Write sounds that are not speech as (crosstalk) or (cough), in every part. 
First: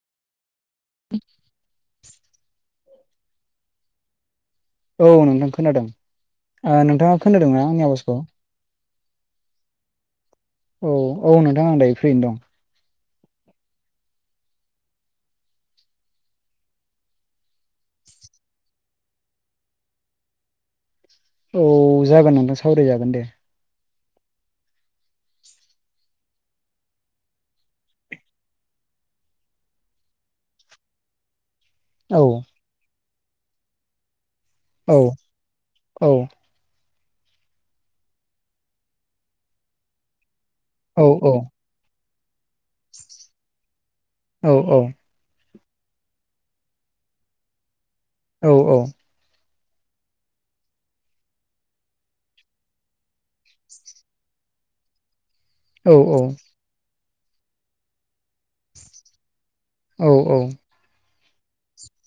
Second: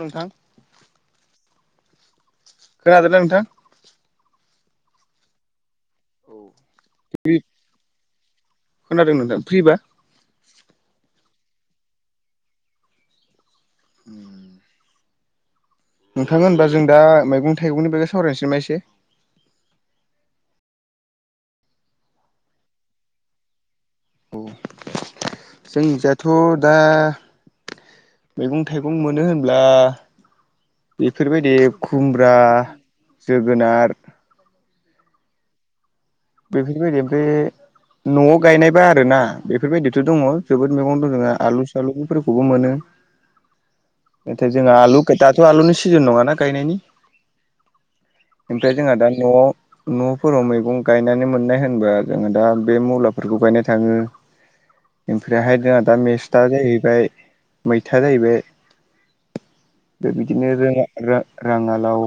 नोंथां। (inaudible) खोनादोंना नोंथां? औ नोंथां खोनादों। नोंथाङा खोनादोंना आंनि आवाजखौ? खोनादों नोंथां फ्रिबा। औ औ नोंथां आं दायो फ्रियैनो दं। (inaudible) नोंथां होनबा जों दा मैगं थाइगंनि बागै सावरायनोसै नामा एसे। औ जागोन नोंथां सावरायजागोन दे। औ जोंनि इजाथ' दा मैगं थाइगं मोनो होनब्ला बेफोरबायदि औ खुमब्रा जोगोनार। औ औ। बेफोरबायदि बे न'आव गायनायबा आरोना बेफोरबायदिथ' दङ जोबोद मैगं औ दं जोंहा आलु सालुफोरखौबो मोनो नाथाय औ जोंहा आलु दाथ' आलुनि सिजोन नङाना गायनायनि औ ओमफ्राय जोंहा दा न' न'फोराव मैगं गायनानै मोननाय होनबा जोङो दा बे मुलाफोरखौ गायनाय थाङो ओमफ्रायहाय जोंहा औ दा मेस्था जाहैबाय मैथा जाहैबाय औ बे बिदिनो रोङा राङालाव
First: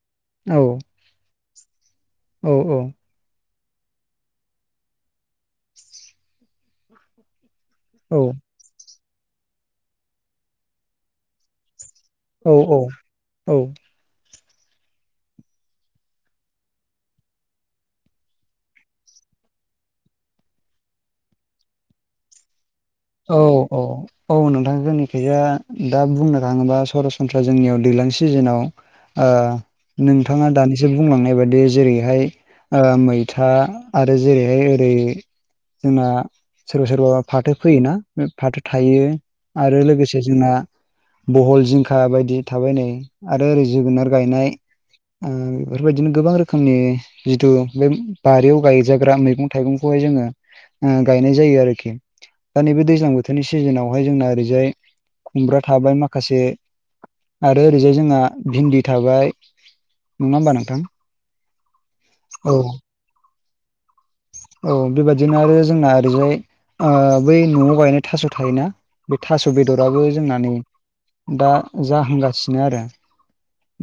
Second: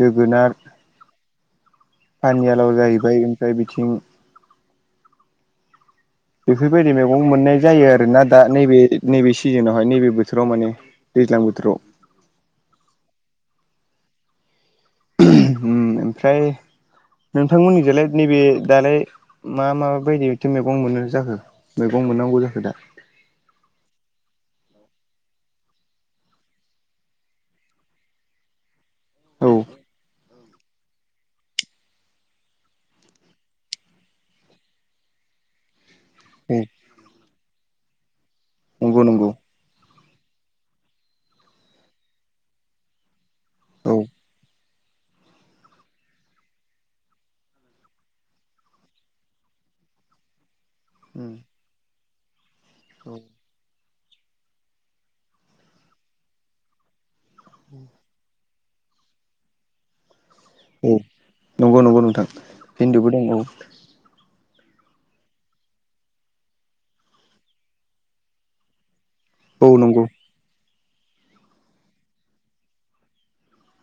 जोगोनार औ पानियालाव जाहैबाय ओमफ्राय बिथिं बेफोरबायदि मैगं मोननाय जायो आरो ना दा नैबे नैबे सिजोनावहाय नैबे बोथोराव माने दैज्लां बोथोराव औ औ औ उम ओमफ्राय नोंथांमोननिजोलाय नैबे दालाय मा माबायदिथो मैगं मोनो जाखो मैगं मोननांगौ जाखो दा औ औ औ औ औ नोंथां जोंनि खोजा दा बुंनो थाङोबा सरासनस्रा जोंनियाव दैज्लां सिजोनाव औ औ ओ नोंथाङा दानिसो बुंलांनाय बाददि जेरैहाय ओ मैथा आरो जेरैहाय ओरै ना सोरबा सोरबा फाथो फैयोना फाथो नंगौ थायो नंगौ आरो लोगोसे जोंना बहल जिंखा बायदि थाबाय नै आरो ओरै औ जोगोनार गायनाय ओ बेफोरबायदिनो गोबां रोखोमनि जिथु बे बारियाव गायजाग्रा मैगं थाइगंखौहाय जोङो ओ गायनाय जायो आरोखि। दा नैबे औ दैज्लां बोथोरनि सिजोनावहाय जोंना ओरैजाय खुमब्रा थाबाय माखासे आरो ओरैजाय जोंहा भिन्दि थाबाय नङा होमबा नों थां‌ नंगौ नंगौ नोंथां औ (inaudible) औ औ बेबायाददिनो आरो जोंना ओरैजाय अ बै न'आव गायनो थास' थायोना बे थास' औ नंगौ बेदराबो जोंना नै दा जाहांगासिनो आरो।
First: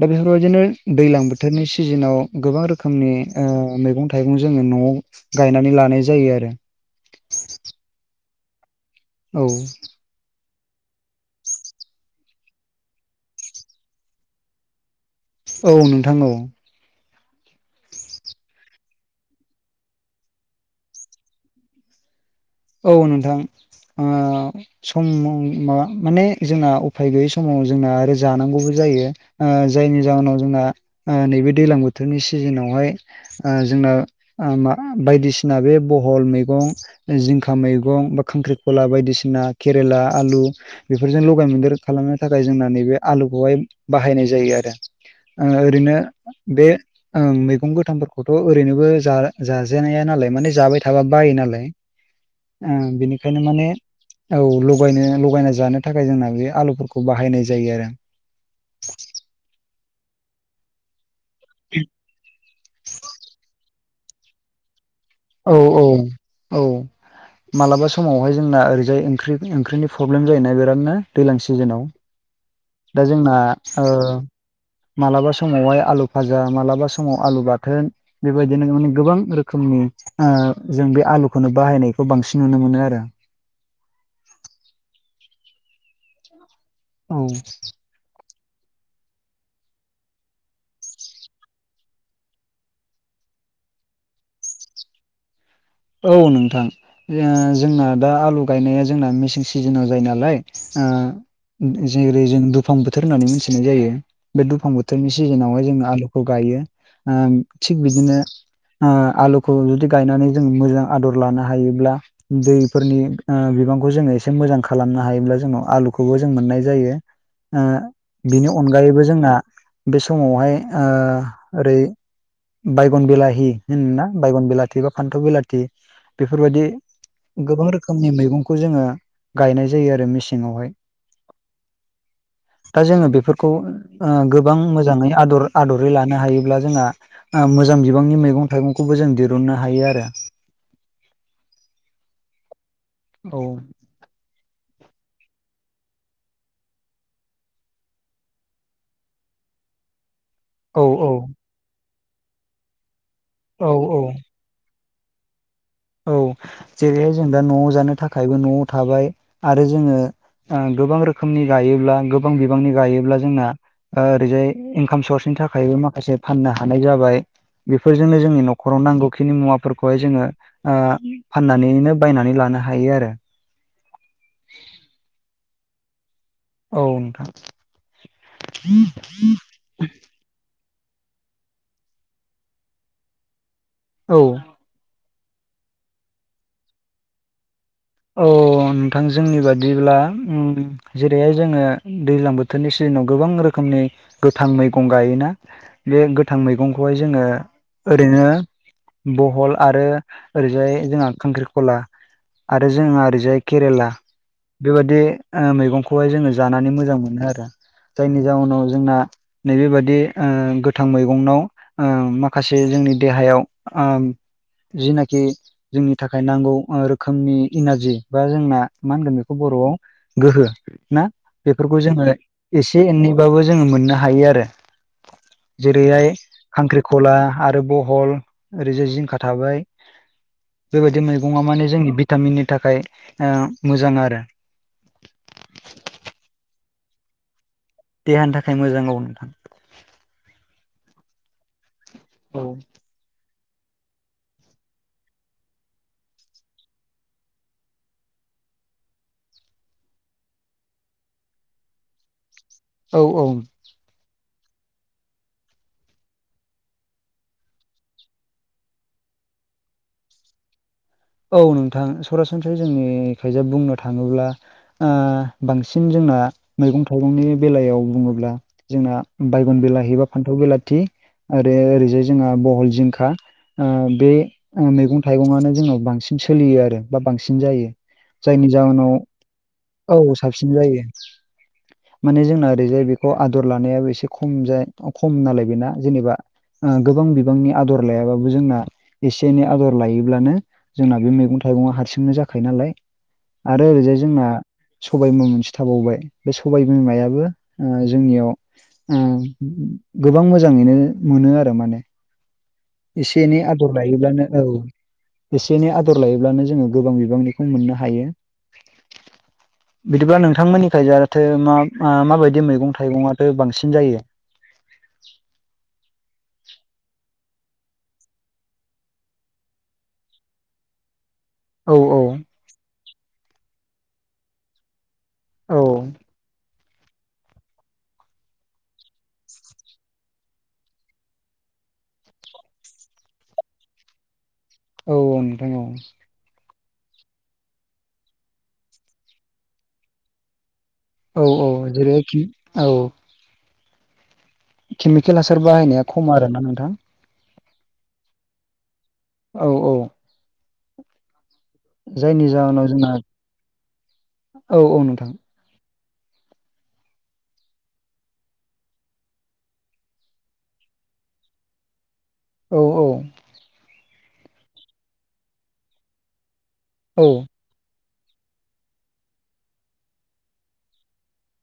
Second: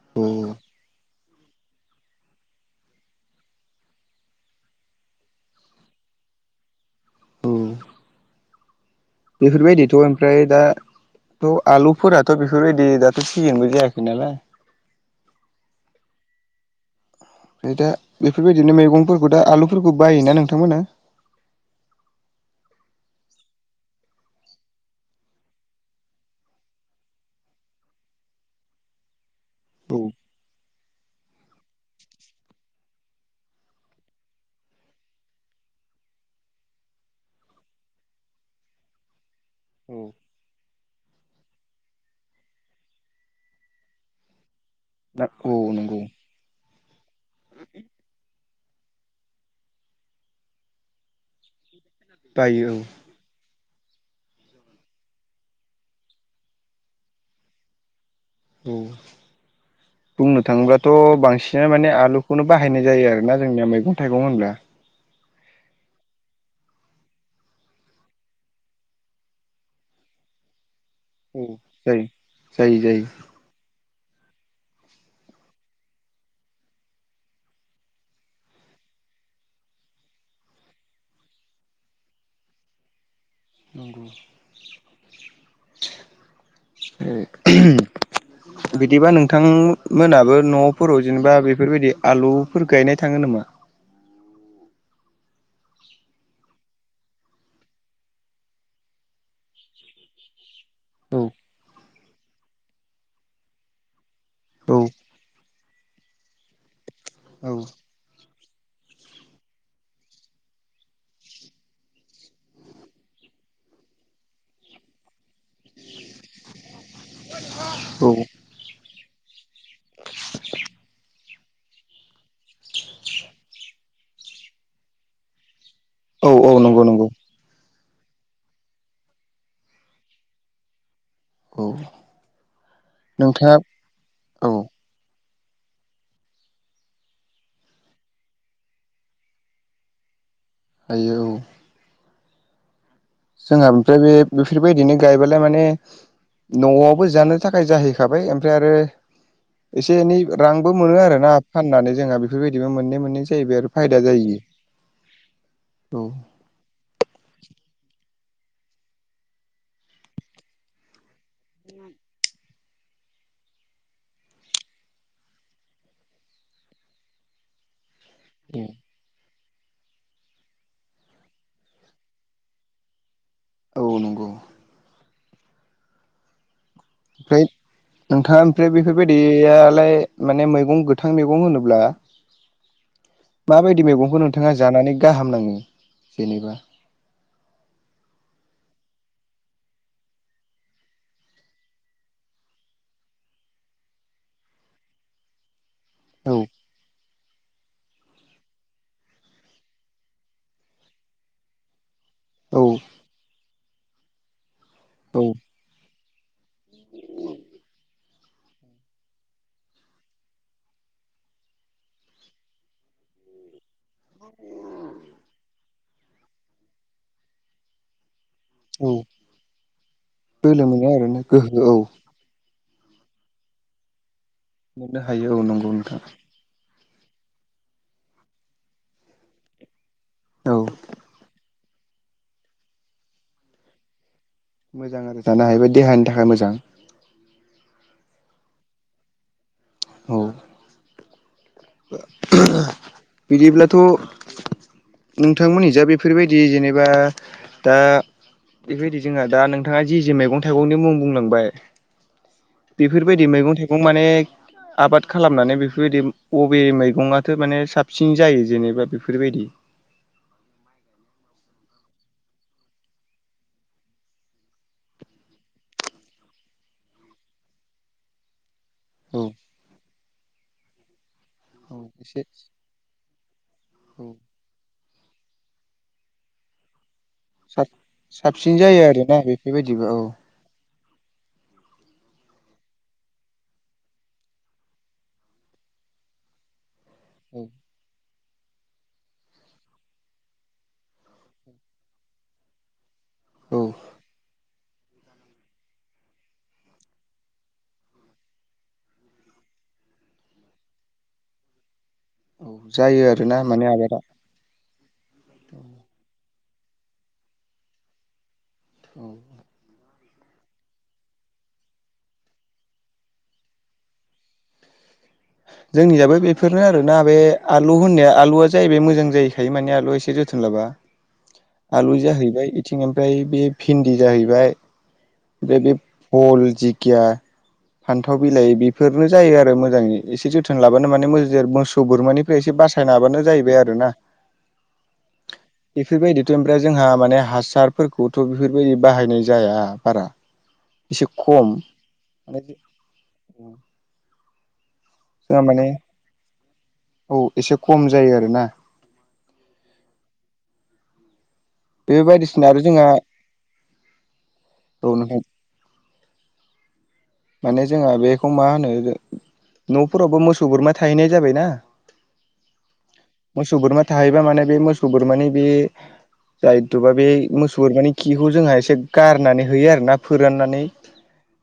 दा औ बेफोरबायदिनो दैलां बोथोरनि सिजोनाव गोबां रोखोमनि ओ मैगं थाइगं जोङो न'आव गायनानै लानाय जायो आरो। औ औ बेफोरबायदिथ' ओमफ्राय दा थ' आलुफोराथ' बेफोरबायदि दाथ' सिजेनबो जायाखै नालाय औ नोंथां औ। ओमफ्राय दा बेफोरबायदिनो मैगंफोरखौ दा आलुफोरखौ बायोना नोंथांमोना औ नोंथां ओ सम माबा माने जोंना उफाय गैयै समाव जोंना आरो जानांगौबो जायो। ओ औ जायनि जाहोनाव जोंना नैबे दैजलां बोथोरनि सिजोनावहाय ओ जोंना ओ बायदिसिना बे बहल मैगं जिंखा मैगं बा खांख्रिखला बायदिसिना केरेला औ आलु बेफोरजों लगाय मोनदेर खालामनो थाखाय जोंना नैबे आलुखौहाय बाहायनाय जायो आरो। औ ओरैनो नंगौ बे ओं मैगं गोथांफोरखौथ' ओरैनोबो जाजानाया नालाय माने जाबाय थाबा बायो नालाय। बायो औ बिनिखायनो माने औ लगायनो लगायना जानो थाखाय जोंना बे आलुफोरखौ बाहायनाय जायो आरो। औ बुंनो थाङोब्लाथ' बांसिन बिसिना माने आलुखौनो बाहायनाय जायो आरोना जोंनिया मैगं थाइगं होनब्ला। औ औ औ। मालाबा समावहाय जोंना ओरैजाय ओंख्रिनि प्रब्लेम जायोना बिरादनो। दैज्लां औ सिजेनाव जायो जायो जायो दा जोंना ओ मालाबा समावहाय आलु फाजा मालाबा समाव आलु बाथोन। बेबायदिनो माने गोबां रोखोमनि आ जों बे आलुखौनो बाहायनायखौ बांसिन नुनो मोनो आरो। नंगौ। औ ए बिदिबा नोंथां मोनाबो न'फोराव जेनेबा बेफोर बायदि आलुफोर गायनाय थाङो नामा? औ नोंथां ओ जोंना दा आलु गायनाया जोंना मेसें सिजोनाव जायो नालाय ओ औ जेरै जों दुफां बोथोर होननानै मोनथिनाय जायो। बे दुफां औ बोथोरनि सिजेनावहाय जों आलुखौ गायो। ओ थिग बिदिनो ओ आलुखौ जुदि गायनानै जों मोजां आदर लानो हायोब्ला दैफोरनि ओ बिबांखौ जोङो एसे मोजां खालामनो हायोब्ला जोंनाव आलुखौबो जों मोननाय जायो। (inaudible) ओ औ बिनि अनगायैबो जोंना बे समावहाय ओ ओरै बायगन बिलाहि होनोना बायगन बिलाथि बा फान्थाव बिलाथि औ बेफोर औ बायदि नंगौ नंगौ गोबां रोखोमनि मैगंखौ जोङो गायनाय जायो आरो मेसेंआवहाय। खौ दा जोङो बेफोरखौ ओ गोबां औ मोजाङै आदर आदरै लानो हायोब्ला जोंहा ओ मोजां बिबांनि मैगं थाइगंखौबो जों दिरुननो हायो आरो। हायो औ औ जोंहा ओमफ्राय बे बेफोर बायदिनो गायबोलाय माने न'आवबो जानो थाखाय जाहैखाबाय ओमफ्राय आरो एसे एनै ओ रांबो औ मोनो औ आरो ना, फाननानै जोंहा बेफोर बायदिबो मोननै मोननै जाहैबाय औ आरो फायदा औ जायो। औ। जेरैहाय जों दा न'आव जानो थाखायबो न'आव थाबाय। आरो जोङो ओ गोबां रोख खोमनि गायोब्ला गोबां बिबांनि गायोब्ला जोंना ओरैजाय इंकाम सर्सनि थाखायबो माखासे फाननो हानाय जाबाय। बेफोरजोंनो जोंनि न'खराव नांगौखिनि मुवाफोरखौहाय जोङो ओ फाननानैनो बायनानै लानो हायो आरो। औ नंगौ। औ नोंथां फ्रायथ नोंथाङा ओमफ्राय बेफोर बायदियालाय माने मैगं गोथां मैगं होनोब्ला माबायदि औ मैगंखौ नोंथाङा जानानै गाहाम नाङो जेनेबा औ नोंथां जोंनि बादिब्ला उम जेरैहाय जोङो दैज्लां बोथोरनि सिजेनाव गोबां रोखोमनि गोथां मैगं गायोना। बे गोथां औ मैगंखौहाय जोङो ओरैनो बहल आरो ओरैजाय जोंहा खांख्रिखला। औ आरो जोंहा ओरैजाय केरेला बेबायदि औ ओ मैगं खौहाय जोङो जानानै मोजां मोनो आरो जायनि जाउनाव जोंना नैबेबादि ओ गोथां मैगंनाव ओ माखासे जोंनि देहायाव ओ (unintelligible) जिनाखि जोंनि थाखाय नांगौ ओ रोखोमनि इनारजि बा जोंना औ मा होनगोन बेखौ बर'आव गोहो बोलो मोनो ना आरोना गोहो औ बेफोरखौ जोङो एसे एननैबाबो जोङो मोननो हायो आरो। मोननो हायो औ नंगौ नोंथां। जेरैहाय खांख्रिखला आरो बहल ओरैजाय जिंखा थाबाय। औ बेबायदि मैगङा माने जोंनि भिटामिननि थाखाय ओ मोजां आरो। मोजां आरो जानो हायोबा देहानि थाखाय मोजां। देहानि थाखाय मोजां औ नोंथां। औ औ। बिदिब्लाथ' नोंथांमोननि जा बेफोरबायदि जेनेबा दा बेफोरबायदि जोंहा दा नोंथाङा जि जे मैगं' थाइगंनि मुं बुंलांबाय। औ बेफोरबायदि औ मैगं थाइगं माने आबाद खालामनानै बेफोरबायदि। बबे मैगं आथो माने साबसिन जायो। जेनेबा बेफोरबायदि। औ नोंथां सरासनस्रायै जोंनिखायजा बुंनो थाङोब्ला। ओ बांसिन जोंना मैगं' थाइगंनि बेलायाव बुङोब्ला। जोंना औ बायगन बिलाहि बा फान्थाव' बिलाथि। आरो ओरैजाय एसे जोंहा बहल जिंखा। ओ बे औ मैगं थाइगं आनो जोंनाव बां सिन सोलियो आरो बा बांसिन जायो। साबसिन जायनि जायो आरोना बेफोरबायदिबो जाहोनाव औ साब फिन जायो। (unintelligible) माने जोंना ओरैजाय बेखौ आदर लानायाबो एसे खमजा खम नालाय। बेना जेनेबा ओ गोबां बिबांनि आदर लायाबाबो जोंना एसे एनै आदर लायोब्लानो। जोंना बे मैगं' थाइगंआ हारसिंनो जाखायो नालाय। औ आरो ओरैजाय जोंना। सबाय बिमा मोनसे थाबावबाय। बे सबाय बिमायाबो ओ जोंनियाव। ओ गोबां मोजाङैनो मोनो। आरो माने। औ जायो एसे आरोना एनै माने आदर आबादा लायोब्लानो। औ एसे एनै आदर लायोब्लानो जोङो गोबां बिबांनिखौ मोननो हायो। औ। बिदिबा नोंथांमोननि खायजाथो मा मा माबायदि मैगं थाइगंआथो बांसिन जायो। जोंनिजाबो बेफोरनो आरोना बे आलु होननाया आलुआ जाहैबाय मोजां जाहैखायो। माने आलुआ एसे जोथोन लाबा। औ आलु औ जाहैबाय इथिं ओमफ्राय बे भिन्दि जाहैबाय। औ ओमफ्राय बे फल जिखिया फान्थाव' बिलाहि बेफोरनो जायो आरो मोजाङै। एसे जोथोन लाबानो माने मोजेर मोसौ बोरमानिफ्राय एसे बासायनो हाबानो जाहैबाय आरो ना। औ औ नोंथां औ। समफ्राय जोंहा माने हासारफोरखौथ' बेफोरबायदि बाहायनाय जाया बारा। एसे औ औ खम जेरै माने। औ केमिकेल हासार जोंहा माने बाहायनाया खम आरोना नोंथां। औ एसे खम जायो। आरो ना। औ औ। बे जायनि बायदिसिना आरो जाहोनाव जोंहा। जोंना औ औ नोंथां। माने जोंहा बेखौ मा होनो ओजों न'फोरावबो मोसौ बोरमा थाहैनाय जाबाय ना। औ औ। मोसौ बोरमा थाहैबा माने बे मोसौ बोरमानि बे। जाहिथुबा बे औ मोसौ बोरमानि। खिखौ जोंहा एसे गारनानै होयो आरो ना फोराननानै।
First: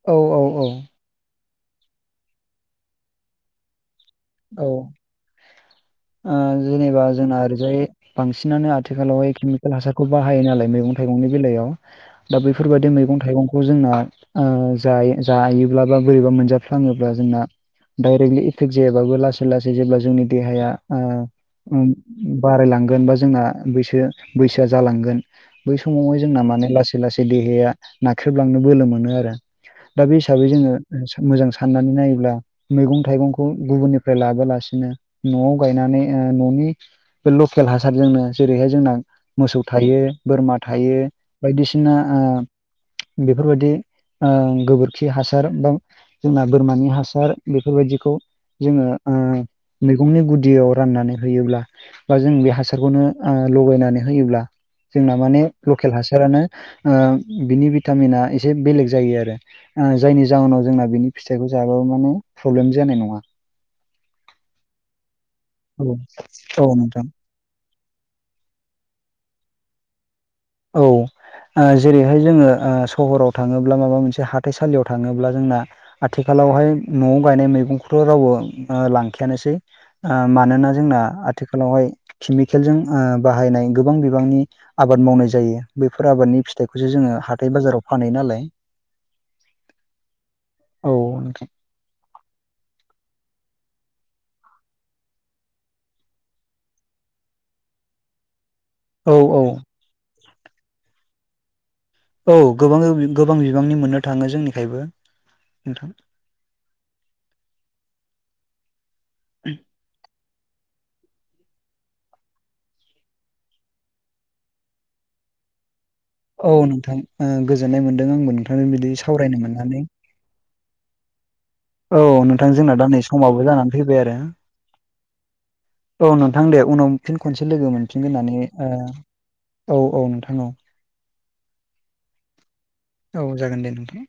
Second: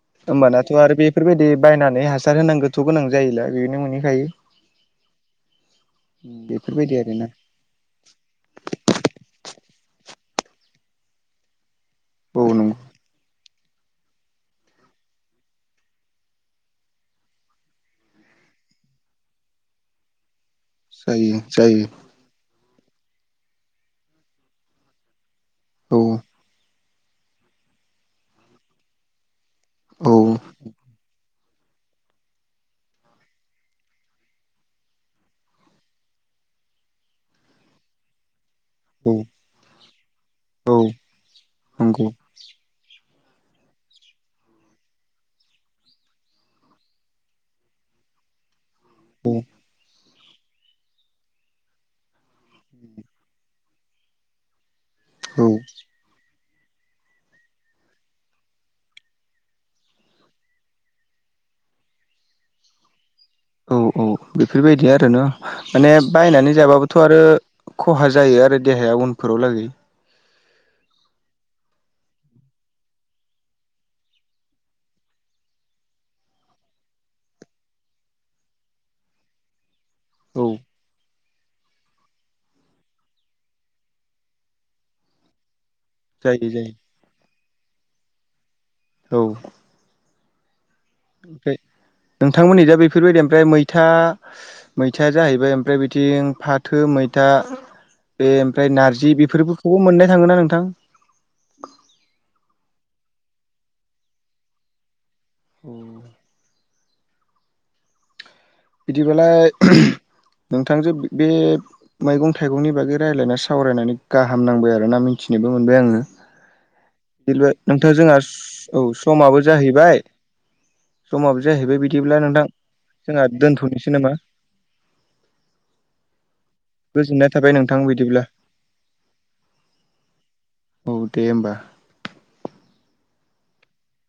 औ। औ दाथ'आरो औ बेफोरबायदि बायनानै हासार होनांगौथ' गोनां जायैला बेनो मोनहैखायो। औ ओ बेफोरबायदि जेनेबा आरोना जोंना ओरैजाय बांसिनानो आथिखालावहाय केमिकेल हासारखौ बाहायो नालाय मैगं थाइगंनि बेलायाव। दा औ नंगौ बेफोरबायदि मैगं थाइगंखौ जोंना। ओ जायो जायोब्ला बा बोरैबा मोनजाफ्लाङोब्ला जोंना डाइरेक्टलि एफेक्ट जाया। ओमबाबो लासै लासै जेब्ला जोंनि देहाया ओ जायो उम जायो। बारायलांगोन बा जोंना बैसोवा बैसोआ जालांगोन। बै औ समावहाय जोंना माने लासै लासै लासै देहाया नाख्रेबलांनो बोलो मोनो। आरो दा औ बे हिसाबै जोङो मोजां साननानै नायोब्ला मैगं' थाइगंखौ। गुबुननिफ्राय लाबोलासिनो न'आव गायनानै ओ न'नि बे लकेल हासारजोंनो। जेरैहाय जोंना औ मोसौ थायो बोरमा औ थायो बायदिसिना नंगौ ओ। बेफोरबायदिओ गोबोरखि हासार बा जोंना बोरमानि हासार बेफोरबायदिखौ जोङो (unintelligible) मैगंनि गुदियाव राननानै होयोब्ला बा जों बे हासारखौनो लगायनानै होयोब्ला जोंना माने औ लकेल हासारानो बिनि भिटामिना एसे बेलेग जायो आरो जायनि जाहोनाव जोंना बिनि फिथाइखौ जायाबाबो माने प्रब्लेम जानाय नङा औ औ बेफोरबायदि आरोना औ माने बायनानै औ जाबाबोथ' नोंथां आरो खहा जायो आरो देहाया उनफोराव लागै औ जेरैहाय जोङो सहराव थाङोब्ला माबा मोनसे हाथाइसालियाव थाङोब्ला जोंना आथिखालावहाय न'वाव गायनाय मैगंखौथ' रावबो लांखायानोसै औ मानोना जोंना आथिखालावहाय केमिकेलजों बाहायनाय गोबां बिबांनि आबाद मावनाय जा यो बैफोर आबादनि जायो जायो फिथाइखौसो जोङो हाथाय बाजाराव फानै नालाय औ औ ओमफ्राय नोंथांमोननि दा बेफोरबायदि ओमफ्राय मैथा मैथाया जाहैबाय ओमफ्राय बिथिं फाथो मैथा बे ओमफ्राय नारजि औ औ बेफोरखौबो मोननाय थाङोना नोंथां औ गोबां गोबां बिबांनि मोननो थाङो जोंनिखायबो नोंथां बिदिब्लालाय नोंथांजो बे मैगं थाइगंनि बागै रायलायना सावरायनानै गाहाम नांबाय आरोना मिथिनोबो मोनबाय आङो औ नोंथां ओ बि गोजोननाय नोंथां मोनदों जोंहा औ आंबो नोंथांजों बिदि स सावरायनो समाबो मोननानै जाहैबाय समाबो जाहैबाय औ नोंथां जोंना दा नै जोंहा समावबो जानानै दोनथ'नोसै फैबाय नामा आरो औ नोंथां दे उनाव फिन गोजोननाय खनसे थाबाय लोगो नोंथां बिदिब्ला मोनफिनगोननानै ओ औ औ नोंथां औ दे ओमबा औ जागोन दे नोंथां